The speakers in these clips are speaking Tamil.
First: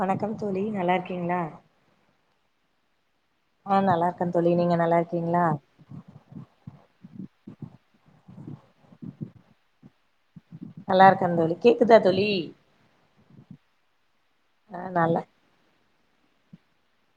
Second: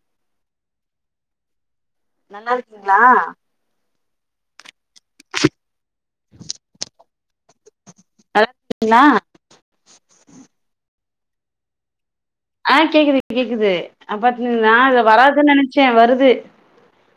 வணக்கம் தோழி நல்லா இருக்கீங்ளா நல்லா இருக்கீங்களா ஆ நல்லா இருக்கேன் தோழி நீங்க நல்லா இருக்கீங்ளா [unintelligible] நல்லா இருக்கன் தோழி கேக்குதாத் ஆ கேக்குது கேக்குது அ பட் நா ஆ அது நல்லா வராதுன்னு நெனச்ச ச்சேன் வருது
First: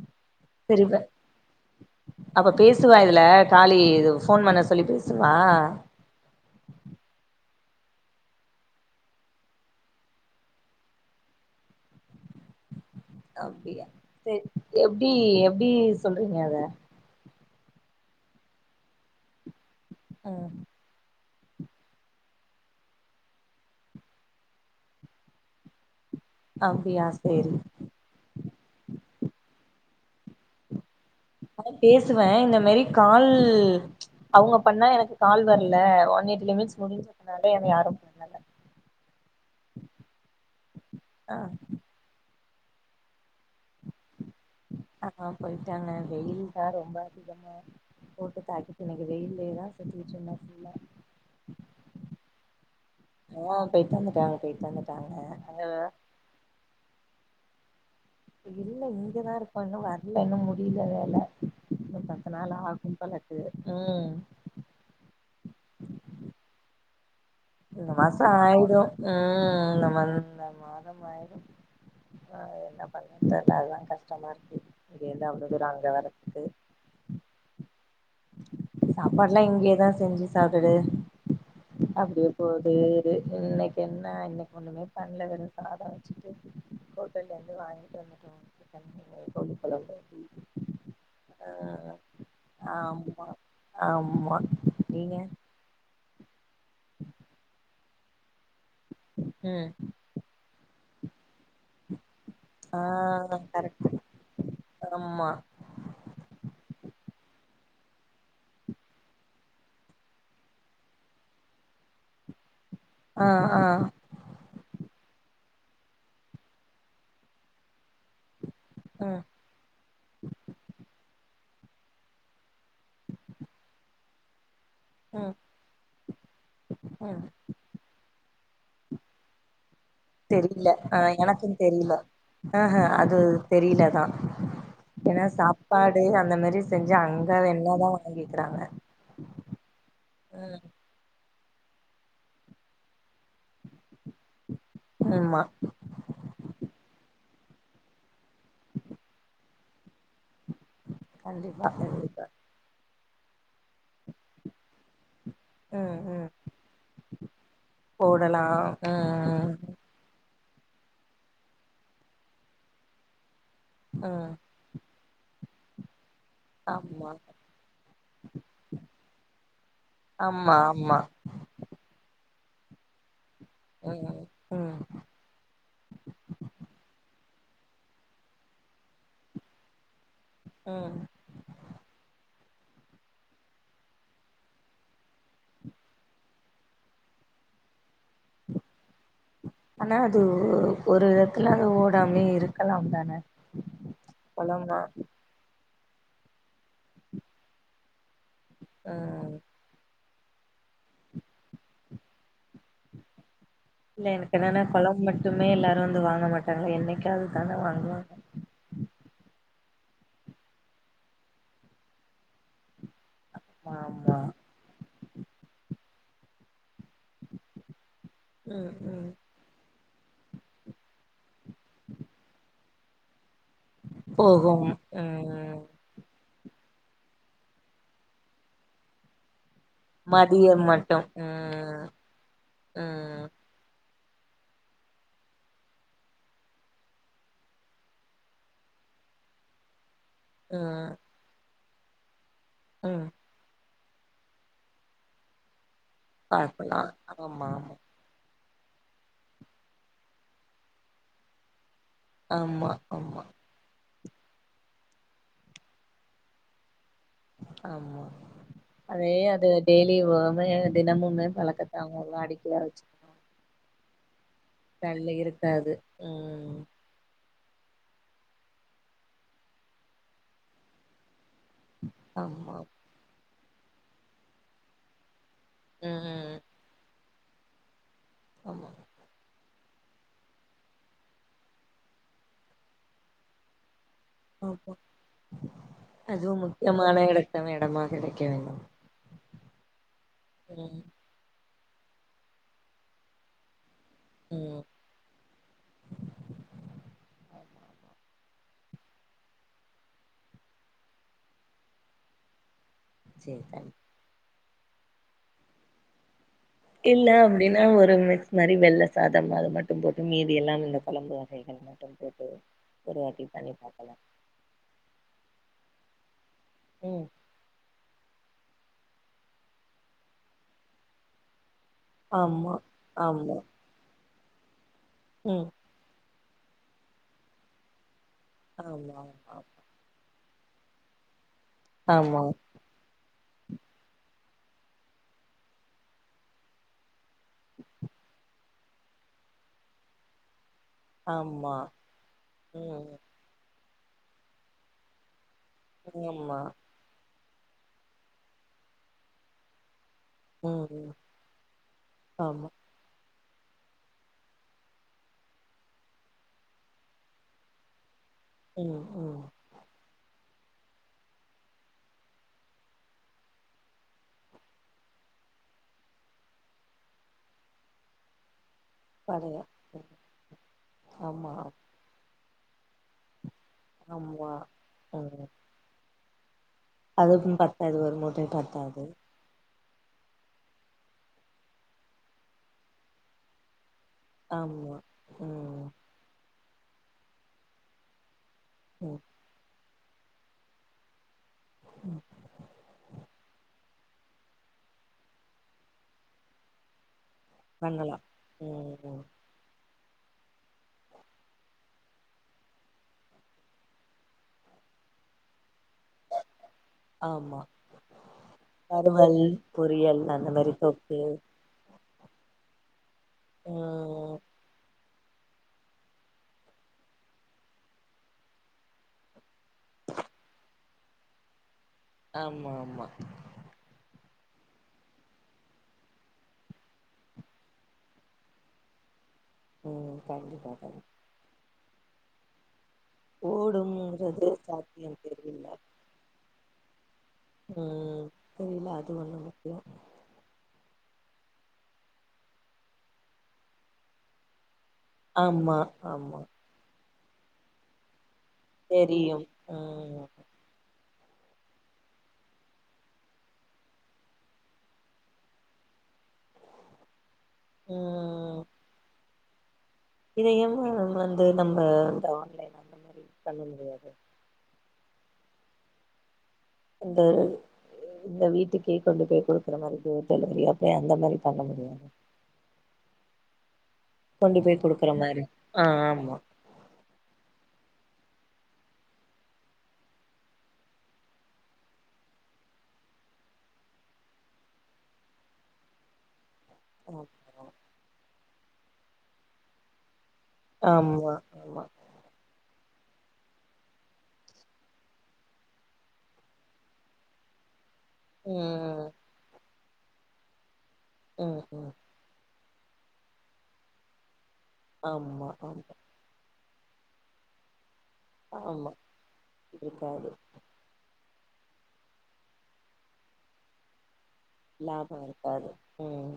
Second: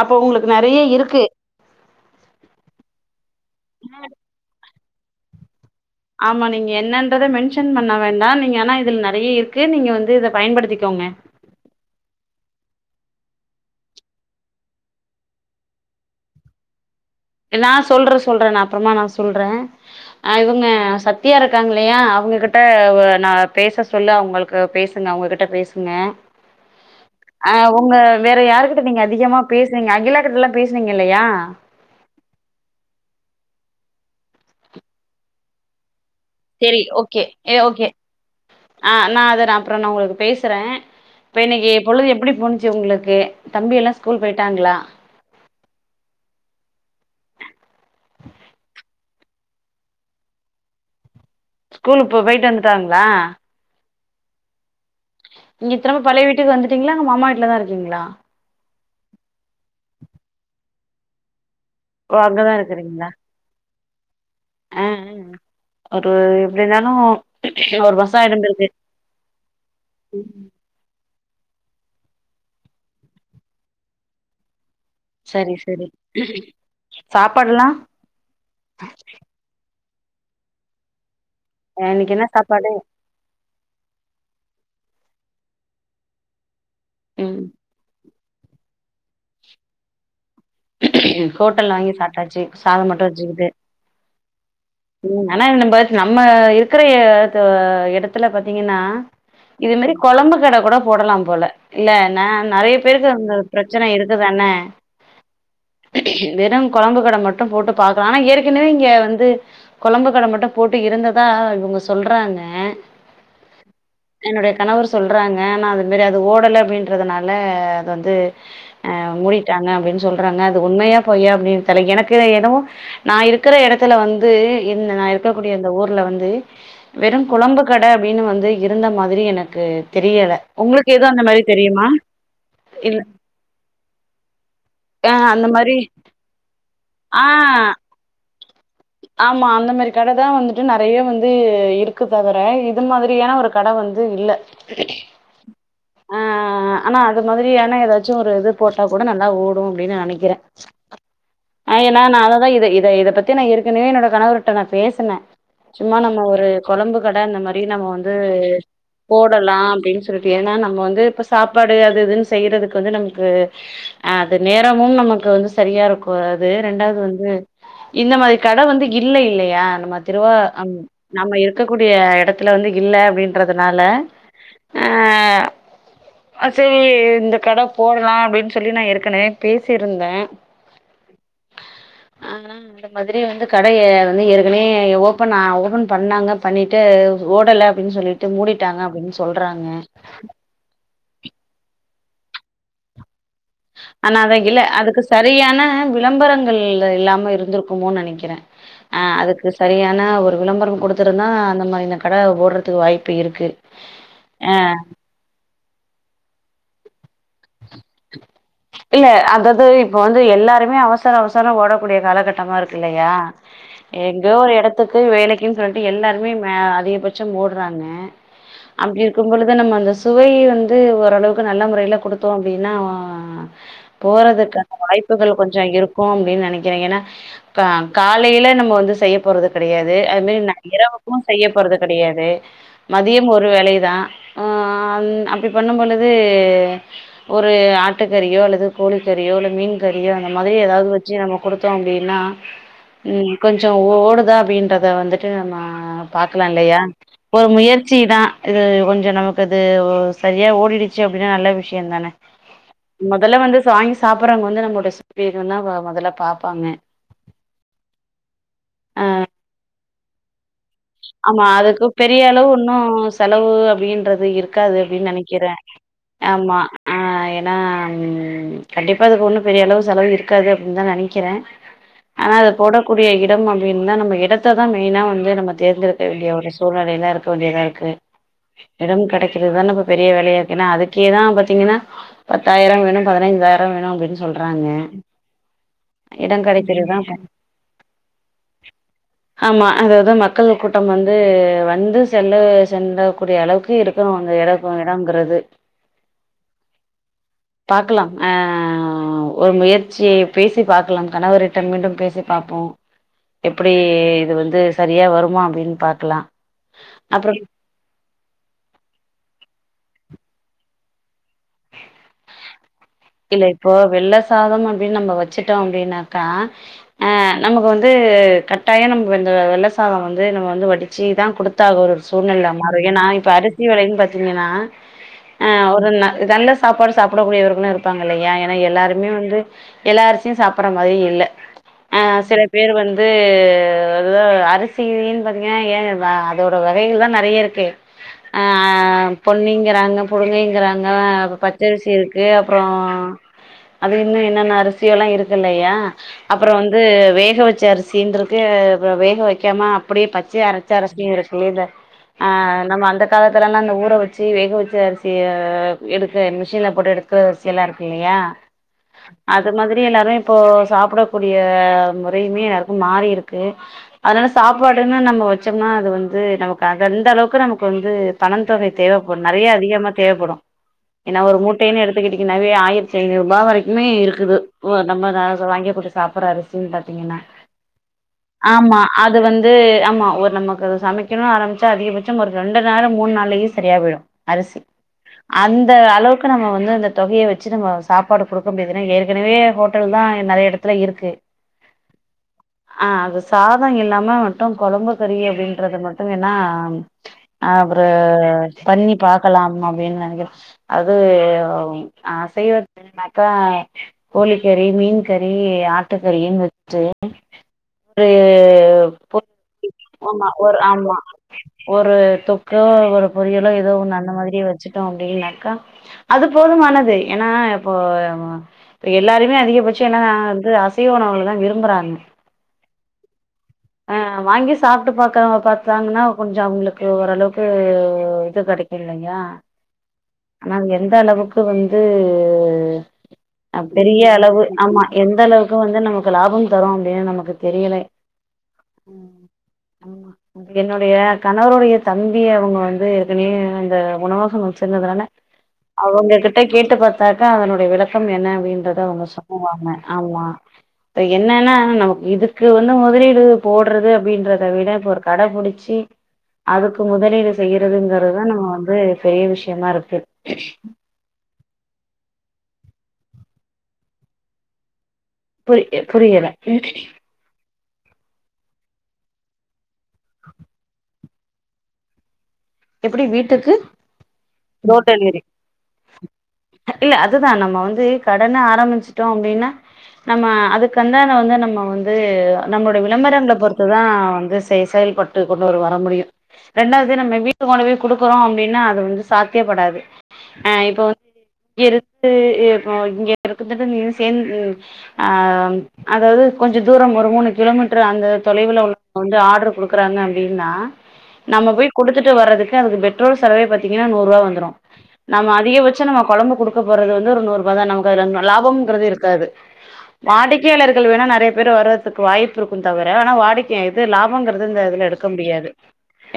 அப்ப உங்களுக்கு நெறைய சிரிப்பே இருக்கு அப்ப பேசுவா இதுல காலி இது ஃபோன் பண்ண சொல்லி பே ஸ் சுவா ஆமா நீங்க என்னன்றத மென்ஷன் பண்ண வேண்டா நீங்க ஆனா இதுல நெறைய இருக்கு நீங்க வந்து இத பயன்படுத்திக்கோங்க அப்டியா சேரி எப்டி எப்டி சொல்றீங்க அத அ நா சொல்ற சொல்ற நா அப்புறமா நான் சொல்றே அ ஆ இவங்க சத் டியா இருக்காங்க இல்லையா அவங்ககிட்ட அ நா பேச சொல்லு அவங்களுக்கு பேசுங்க அவங்ககிட்ட பேசுங்க அப்டியா சேரி அ உங்க வேற யாருகிட்ட நீங்க அதிகமா பேசுனிங்க லா கிட்டெல்லா பேசி னிங்கல்லையா ம இந்த மாரி கால் அவுங்க பண்ணா எனக்கு கால் வர்ல செரி ஓகே எ ஓகே ஆ நா அத நா அப்பற நா உங்களுக்கு பேசறே இப்ப ஆ இன்னைக்கு பொழுது எப்படி போ ச்சு உங்களுக்கு தம்பி எல்லா ஸ்கூல் போயிட்டாங்களா ஆ போய்ட்டாங்க வெயில்தா ரொம்ப அதிகமா போட்டு தாக்கி இன்னைக்கு வெயில்லேதா சுத்திகிட்ருந்த ஃபுல்லா ஸ்கூலுக்கு போயிட்டு வந்துட்டாங்களா டாங்க போய்ட்டு வந்துட்டாங்க அங்க இங்க திரும்ப பழைய வீட்டுக்கு வந்துட்டிங்ளா அங்க அம்மா வீட்லதா இருக் கிங்ளா இல்ல இங்கதா இருக்கோ இன்னு வர்ல இன்னு முடில வேல இன்னு ஓ பத்து நாள் அங்கதா ஆகும் இருக்குறீங்களா போலக்கு ம் ஆ அ ஒரு எப்டி இருந்தாலு இந்த ஒரு மாசோ மாச ஆயிடுந்திருக்கு ஆயிடு இந்த மந் இந்த மாதம் ஆயி ஆ என்ன பண்றது அதுதா கஷ்ட்டமா இருக்கு இங்கேருந்து அவ்ளோ சரி தூர சரி அங்க வரதுக்கு சாப்பாட்லா கஞ்சி சாப்டுட்டு எனக்கு என்னா சாப் போது இது இன்னைக்கு என்ன இன்னைகொன்னு எதுமே பண்ல வெறு சாத வச்சிட்டு ஹோட்டல்ல ம் இருந்து வாங்கிட்டு வந்தே அப்றோ கெளம்பி இங்க கோவிலுக்கு ஹோட்டல்ல வாங்கி சாப்பிட்டாச்சு சாதம் மட்டும் ஆமா வச்சிகிட்டும் ஆமா நீங்க ஆனா நம்ம நம்ம இருக்கிற து இடத்துல பாத் தீங்கன்னா ம் இது மாரி கொழம்பு கடை கூட போடலாம் போல இல்ல என்ன நெறைய ஆ பேருக்கு அ பிரச்சனை கரெக்ட் இருக்குதானே ஆமா வெறும் குழம்பு கடை மட்டும் போட்டு பாக்கலாம் ஆனா ஏற்கனவே இங்க வந்து கொழம்பு கடை மட்டும் போட்டு இருந்ததா இவங்க சொல்றாங்க ஆ ஆ என்னுடைய கணவர் சொல்றாங்க ஆனா அது மாரி அது ஓடல அப்டின்றதுனால வந்து அ ம் மூடிட்டாங்க அப்டின்னு சொல் றாங்க அது உண்மையா பொய்யா அப்டின்னு எனக்கு தெரில எனக்கு என்னவோ நா இருக்கிற இடத்துல வந்து இந் நா ம் இருக்கக்கூடிய அந்த ஊர்ல வந்து வெறு ம் கொழம்பு கட அப்டினு வந் து இருந்த மாரி எனக்கு தெரில உங்களுக்கு ஆ எதுவு அந்த மாரி எனக்கு தெரியுமா தெரில ஆ ஹ இல்ல அது தெரில தா ஆ ஏனா அந்த மாரி சாப்பாடு அந்த மாரி செஞ்சா ஆ அந்த எண்ண தா கேக்குறாங்க ஆமா அந்த மாரி கடதா வந்துட்டு நறைய வந் ந்து இருக்கு தவுர இது மாதிரியான ஒரு கட வந்து இல்ல ஆமா ஆ ஆனா அது மாதிரியான எதாச்சு ஒரு இது போட்டா கூட நல்லா ஓடு அப்டினு நனைக்கிறே கண்டிப்பா ஆ ஏன்னா நா கண்டிப்பா அததா இத இத இத பத்தி ந ஏற் கனவே என்னோட கணவருட்ட நா பேசுனே ம் சும்மா நம்ம ம் ஒரு கொழம்பு கட இந்த மாரி நம்ம வந்து போடலா ம் போடலா அப்டின்னு சொல் ஏனா நம்ம வந்து இப்ப சாப்பாடு அது இதுன்னு செய்றதுக் வந்து நம்கு ம் அ ம் அது நேரமும் நம க்கு வந்து சரியாருக் கு அது ரெண்டாவுது ஆமா வந்து இந்த மாரி கட வந்து இல்ல இல்லையா நம்ம திருவா ஆமா ஆமா நம்ம இருக்கக்கூடிய எடத் துல வந்து இல்ல அப்டின் றதனால ம் ம் ஆ அ சேரி இந்த கட போடலா அப்டின் சொல்லி நா ஏற்கனவே பேசிருந்தே ம் ஆனா அந்த மாதிரி வந்து கடைய வந்து ஏற்கனயே ஓப்பன் ஆ ஓபன் பண்ணாங்க பண்ணிட்டு ஓடல அப்டின் சொல்லி ட்டு மூடிட்டாங்க அப்டின் சொல்றாங்க த்துலெந்து ஓடாமே இருக்கலாம் தான ஆனா அதகில்ல பழமா அதுக்கு சரியான விளம்பரங்கள் இல்ல இல்லாம இருந்துருக்குமோ நெனக் கிறே அ ம் அதுக்கு சரியான ஒ விளம்பரம் குடுத்துருந்தா அந்த மாரியன கட ஓட்றதுக்கு வாய்ப்பு இருக்கு இல்ல எனக்கு ஆ என்னானா கொழம் மட்டுமே எல்லாரு வந்து வாங்க மாட் டாங்க என்னைக்காது தானே வாங் இல்ல அதாது இப்ப வந்து எல்லாருமே அவசர அவசர ஓடக்கூடிய காலகட்டமாருக் கில்லயா ஆமா எங்கோ ஒரு எடத்துக் கு வேலைக்குன் சொல்லிட்டு எல்லாருமே மே அதிகபட்சம் ஓடறாங்க ம் அப்டி ம் இருக்கும் பொழுது நம்ம அந்த சுவை வந்து ஓரளவுக்கு நல்ல முறைல குடுத்தோ அப் டின்னா போகும் போறதுக்கான வாய்ப்புகள் ம் கொஞ்சோ இருக்கும் அப்டினு நெனைக்கிறே ஏன்னா இப்ப காலையில நம்ம வந்து செய்ய போறது கெடையாது அது மாரி ந மதியம் மட்டும் இரவுக்கு செய்யப்போறது ம் கெடையாது ம் மதியம் ஒரு வேளைதா ஆ ம் அப்படி பண்ணும் பொழுது ஒரு ஆட்டுக்கறியோ அல்லது கோழிக்கறியோ இல்ல மீன் கறியோ அந்த மாதிரி எதாவது ம் வெச்சு நம்ம குடுத்தோ அப்டின்னா ம் கொஞ் ச ஒ ஓடுதா அப்படின்றத வந்துட்டு நம்ம ஆ பாக்லா இல்லையா பாக்கலா ஒரு ஆமா முயற்சிதா இது கொஞ்ச நமக்கு அது ஒரு சரியா ஓடிடுச்சு அப்டின்னா நல்ல விஷயம் தா ஆமா ஆமா சாப்புட்றவங்க வந்து நம்மோட [unintelligible] மொதல்ல பாப்பாங்க ஆமா அதே அது டெய்ல் லி வோ வே ஆமா அதுக்கு பெரிய அளவு வச்சு ஒன்னும் செலவு அப்புடின்றது இருக்காது அப்டின்னு கல்ல நெனைக்கிறேன் இருக்காது ஆமா ம் ஆ எ ஏனா ம் கண்டிப்பா அதுக்கு ஒன்னும் பெரிய அளவு செலவு இருக்காது அப்டின்னு தா நெனைக்கிறே ஆனா அது ஆமா போடக்கூடிய எ டம் அப்புடின்னா நம்ம எடத்த தா மெயினா வந்து நம்ம தேர்ந்தெடுக்க வேண்டிய ம் ஒரு சூழ்நெலை ல இருக் தோழி தா இருக்கு ஆமா எடம் கடைக்கி இதான இப்ப பெரிய வேலையா இருக்கு ஏன்னா அதுக்கே தா பாத்தீங்கன்னா பத்தாயிர வேணு பதினஞ்சாயிரம் வேணு அப் ஆமா அதுவு இடம் கெடைக்கிறது முக்கியமான தான் ப- எடத்த எடமா கெடைக்க வேணும் ஆமா அததா மக்கள் கூட்டம் வந்து வ வந்து செல்ல சென்றக் கூடிய அளவுக்கு இருக்கு க்கும் அங்க ம் எடக்கும் எடம்ங்கிறது பாக்கலாம் ஆஹ் ஆஹ் ஒரு முயற்சிய பேசி பாக்கலா கணவரிட்ட மீண்டும் பேசி பாப்போ சேரி தோழி எப்படி இது வந்து து சரியா வரு மா அப்படின்னு பாக்கலா இல்ல அப்படின்னா ஒரு மிக்ஸ் மாதிரி வெள்ள சாதம் அது மட் டும் போட்டு மீதி எல்லாம் இந்த குழம்பு வசைகள் மட்டும் போதும் இல்ல இப்போ வெள்ளை சாதம் அப்படின்னு நம்ம வச்சிட்டோம் அப்படின்னாக்கா ம் ஆஹ் நமக்கு வந்து கட் டாயம் நம்ம வெந்த வெள்ள சாத வந்து நம்ம வந்து வடிச்சே தா குடுத் தா ஒரு ஒரு சூழ்நிலைல ஆமா மாறு ஏன்னா இப்ப ஆமா அரிசி வெலையு பாத் திங்கன்னா ம் ஆஹ் ஒருன நல்ல சாப்பாடு சாப்பிடக் கூடியவர்களும் இருப்பா ப்பாங்க இல்லையா ஏனா ஆமா எல்லாருமே வந்து எல்லா அ ரிசியு சாப்படற மாரி இல்ல ஆஹ் ஆமா சில பேர் வந்து வந்து அரிசின் பாத்தீங்கனா ஏ அதோட வகைகள்ல்லா நறையா இருக்கே ஆஹ் பொண்ணிங்கிறாங்க குருணைங்கிறாங்க ஆ ஆமா ஆமா பச்சரிசி இருக்கு அப்புற ம் அது இன்னு என்னன்ன அரிசியு எல்லா இருக் இருக்குல்லையா ஆமா அப்புற வந்து வே வேக வெச்ச அரிசினு இருக்கு வேக வெக்காம அப் படியே பச்சையா ம் ம் அரைச்சு [unintelligible] ஆமா ஆஹ் நம்ம அந்த காலத்தலலாம் அந்த ஊற வச்சு வேக வச்சு அரிசிய எடுக்க மிஷின்ல போட்டு எடுத் சிலருக்கு இல்லையா ம் ம் அது மாதிரி எல்லாரும் இப்போ சாப்பிடக்கூடிய முறையுமே எல்லாருக்கு மாறி இருக்கு அதனால சாப்பாடுன்னு நம்ம வச்சோம்னா அது வந்து நமக்கு அ அந்த அளவுக்கு நமக்கு வந்து பணம் தொகை தேவைப்படும் பழைய நறையா அதிகமா தேவைப்படும் ஏன்னா ஆமா ஒரு மூட்டைன்னு எடுத் இதுக்குனாவே ஆயிரத்தி ஐநூரு மாவரைக்குமே ஆமா இருக்குது ஒர் நம்ம ம் ராச வாங்கி போட்டு சாப்பட்ற அரி சின் பாத்தீங்கன்னா அதுவும் பத்தாது ஒரு மூட்டை ஆமா பத்தாது அது வந் து ஆமா ஒரு நமக்கு சமைக்கணு ஆரம்பிச்சா அதிகபட்சம் ஒரு ரெண்டு நேரோ மூணு நாள்லயே சரியா போயிடு அரிசி ஆமா ம் அந்த அளவுக் அப்ப நம்ம வந்து அந்த தொகைய வெச்சு நம்ம சாப் பாடு குடுக்க முடியாது ஏனா ம் ஏற்கனவே ஹோ ட்டல் தா நெறைய எடத்துல இருக்கு ஆஹ் அது சாதோ இல்லாம மட்டு கொழம்பு கறி அப்டின்றது மட்டு வேணா அப்பறோ பண்ணலா பண்ணி ம் பாக்கலாம் அ ப்டின் நெனைக்கறே அது ஆ அசைவ துனாக்கா கோழிக்கறி மீன் கறி ஆ ஆட்டுக்கறினு வெச்சு ஆமா வறுவல் ஒரு பொரியல் [inaudible] ஆமா அந்த மாரி ஒர் ஆமா தொக்கு ஒர் ஒரு தொக்கோ ஒரு பொரியலோ எதோ ஒன்னு அந்த ம் மாதிரி வெச்சு ட்டோ அப்டின்னாக்கா அது போதுமான து ஏன்னா இப்போ ப எல்லாருமே அதிகபட்சோ என்ன வந்து அசைவ உணவுகள தா விரும்புறாங் ஆமா ஆமா அ வாங்கி சாப்ட்டு பாக்கறவங்க பாத்தாங்கனா கொஞ்சோ அவங்களுக்கு ஓரளவுக்கு இது கெடைக்கு இல்லையா ம் ஆனா கண்டிப்பா அது கண் எந்த அளவுக்கு வந் து அ பெரிய ஓடும்ங்கிறது அளவு ஆமா சாத்தியம் தெரில எந்தளவுக்கு வந்து நமக்கு லாபம் தரு அப்டின் நமக்கு தெரியல ம் தெரில அது ஒண்ணு முக்கியோ என்னுடைய கணவருடைய தம்பி அவுங் வந்து ஏற்க்கனவே அந்த உணவஹோ வெச்சு டுன்னதுனால ஆமா அவங்க ஆமா கிட் கேட்டு பாத்தாக்கா அதனுடைய விளக்கம் என்ன அப்டின்றத அவங்க தெரியும் சொல்லுவாங்க ம் ஆமா இப்ப என்னன்னா நமக்கு இதுக்கு வந்து முதலீடு போட்றது அப்டின்றத விட இப்ப ஒரு கட புடிச்சி அதுக்கு முதலீடு செய்றதுங்கிறதா நம்ம வந்து பெரிய விஷயமா இருக் இதையுமா நம்ம து நம்ம இந்த ஆன்லைன் அந்த மாரி பண்ண முடியாது புரி ய புரியல அந்த இந்த வீட்டுக்கே கொண்டு போய் குடுக்குற மாரி டோர் டெலிவரியா அப்டி அந்த மாரி பண்ண முடியு எப்பிடி வீட்டுக்கு போய் குடுக்குற டோர்டெலிவரி மாரி ஆ ஆமா இல்ல அதுதா நம்ம வந்து து கடனு ஆரம்பிச்சிட்டோ அப்டின்னா நம்ம அதுக்குந்தான வந்து நம்ம வந்து நம்மளுடைய விளம்பரங்களை பொறுத்துதா வந்து செய் செயல்பாட்டுக்கு கொண்டு வ வர முடியு ரெண்டாவது நம்ம வீ குடுக்குறோ அப்பிடின்னா அது வந்து சாத்தியப்படாது ஆ இப்போ வந்து ஆமா இங்க ஆமா இருந்து ஆ இங்க இருக்க நீ சேந்து அதாவது கொஞ்சு தூரம் ஒரு மூணு கிலோமீட்டர் அந்த தொலைவில் ம் வந்து ஆர்டர் கொடுத்து கொடுக்குறாங்க அப்பிடின்னா ம் நம்ம ம் போய் கொடுத்துட்டு துக்கு அது பெ்ரோல் செலவே பாத்தீங்கன்ன நூறுவா வந்துரு ஆமா நம்ம அதிக ஆமா வச்சா நம்ம கொழம்பு கொடுக்க கொடுக்க போறது வந்து ஒரு நூறுபா தா நமக் [unintelligible] ஆமா லாபம்ங்கிறது இருக்காது இருக்காது வாடிக்கையாளர்கள் வேணா நறைய ரைய பேரு வரதுக்கு தவிர வாய்ப்பு இருக்கும் தவிர ஆனா வாடிக்கை இது லாபம் ங்கிறது இந்த இதுல லாபோ எடுக்க முடியாது இருக்காது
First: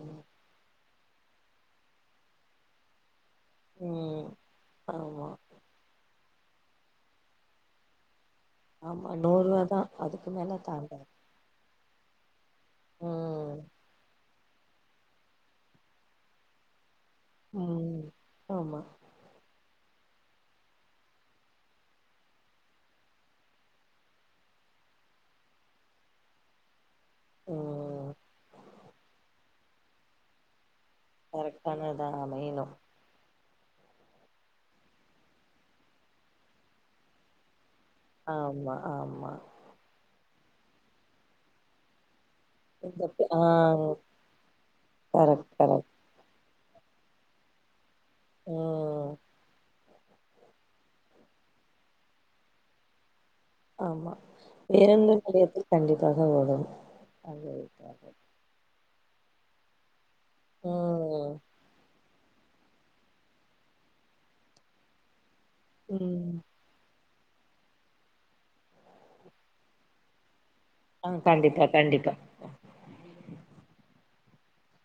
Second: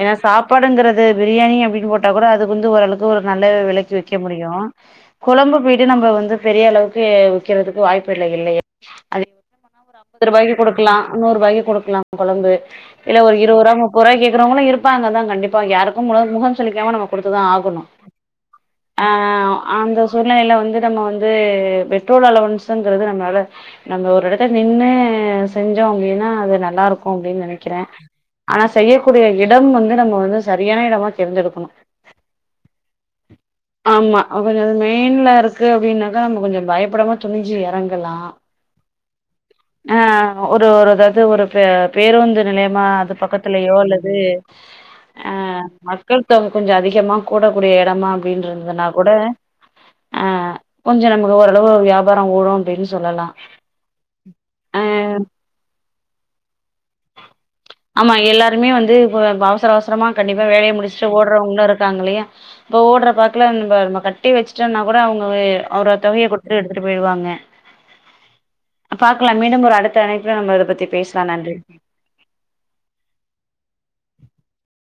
ஏன்னா சாப்ப ங்கிறது பிரியாணி அப்படின்னு போட்டா கூட அது வந்து ஓரளவு ஒரு நல்ல விலக்கி விக்க ம் முடியு ஆமா கொழம்பு போயிட்டு நம்ம வந்து பெரிய அளவுக்கு விக்கிறதுக்கு வாய்ப்பு இல்லைய ஆமா அத [unintelligible] நூறுவா தா ஒரு அம்பது அதுக்கு ரூபாய்க்கு மேல கொடுக்கலா தாண்டாது நூறு ரூபாய்க்கு கொடுக்க க்களா கொழம்பு இல்ல ஒரு ம் இருவரூபா முப்பறுவா இருங்களு இருப்பாங்க தா கண்டிப்பா யாருக்கு முட முகம் சுலிக்காம நமக்கு கொடுத்துதா ஆகணு ம் ஆமா ஆ அந்த சூழ்நிலையில் வந்து நம்ம வந்து பெட்ரோல் அலவன்ஸுங்கிறது நம்மளால நம்ம ஒரு இடத்த நின்னு செஞ்சோம் அப்பிடின்னா அது நல்லாயிருக்கு அப்படின்னு நெனைக்கிறே ம் ஆனா செய்யக்கூடிய இடம் வந்து நம்ம வந்து சரியாண இடமா தேரிந்தெடுக்கணு கரெக்டானதா அமையணு ஆமா கொஞ்சு அது மெயின்ல இருக்கு அப்படின்னாக்கா நம்ம கொஞ்சு பயப்படமா துணிஞ்சு இறங்க ஆமா ஆமா ஆ ஒரு ஒரு அதாவ்து ஒரு பே பேருந்து நிலையமா இந்த அது ப- ஆ பக்கத்துலயோ அல்லது கரெக்ட் ஆஹ் கரெக்ட் மக்கள் தொக கொஞ்ச அதிகமா கூடக்கூடிய எ ஆமா அப்டின்ருந்தனா கூட ம் ஆஹ் கொஞ்ச நமக்கு ஓரளவு வியாபார ஓடு அப்டின் சொல்லலா ஆமா ஆ பேருந்து நிலையத்தில் கண்டிப் பாக வேணும் ஆமா எல்லாருமே வந்து அஹ் இப்ப அவசர அவசரமா கண்டிப்பா வேலய முடிச்ட்டு ம் ஓட்றவ்ங்களு இருக்காங்க இல்லயா இப்ப ஓட்ற பாக்ல அந்த நம்ம கட்டி வச்சுட்டன்னா கூட அவ்ங் க அவ்ரோ தொகைய ம் குட்த்துட்டு எடுத்துட்டு போய்ருவாங்க பாக்கலாம் மீண்டும் ஒரு அடுத்த இணைப்புல நம்ம இத பத்தி ஆ பேசுவோ நன்றி கண்டிப்பா கண்டிப்பா [unintelligible]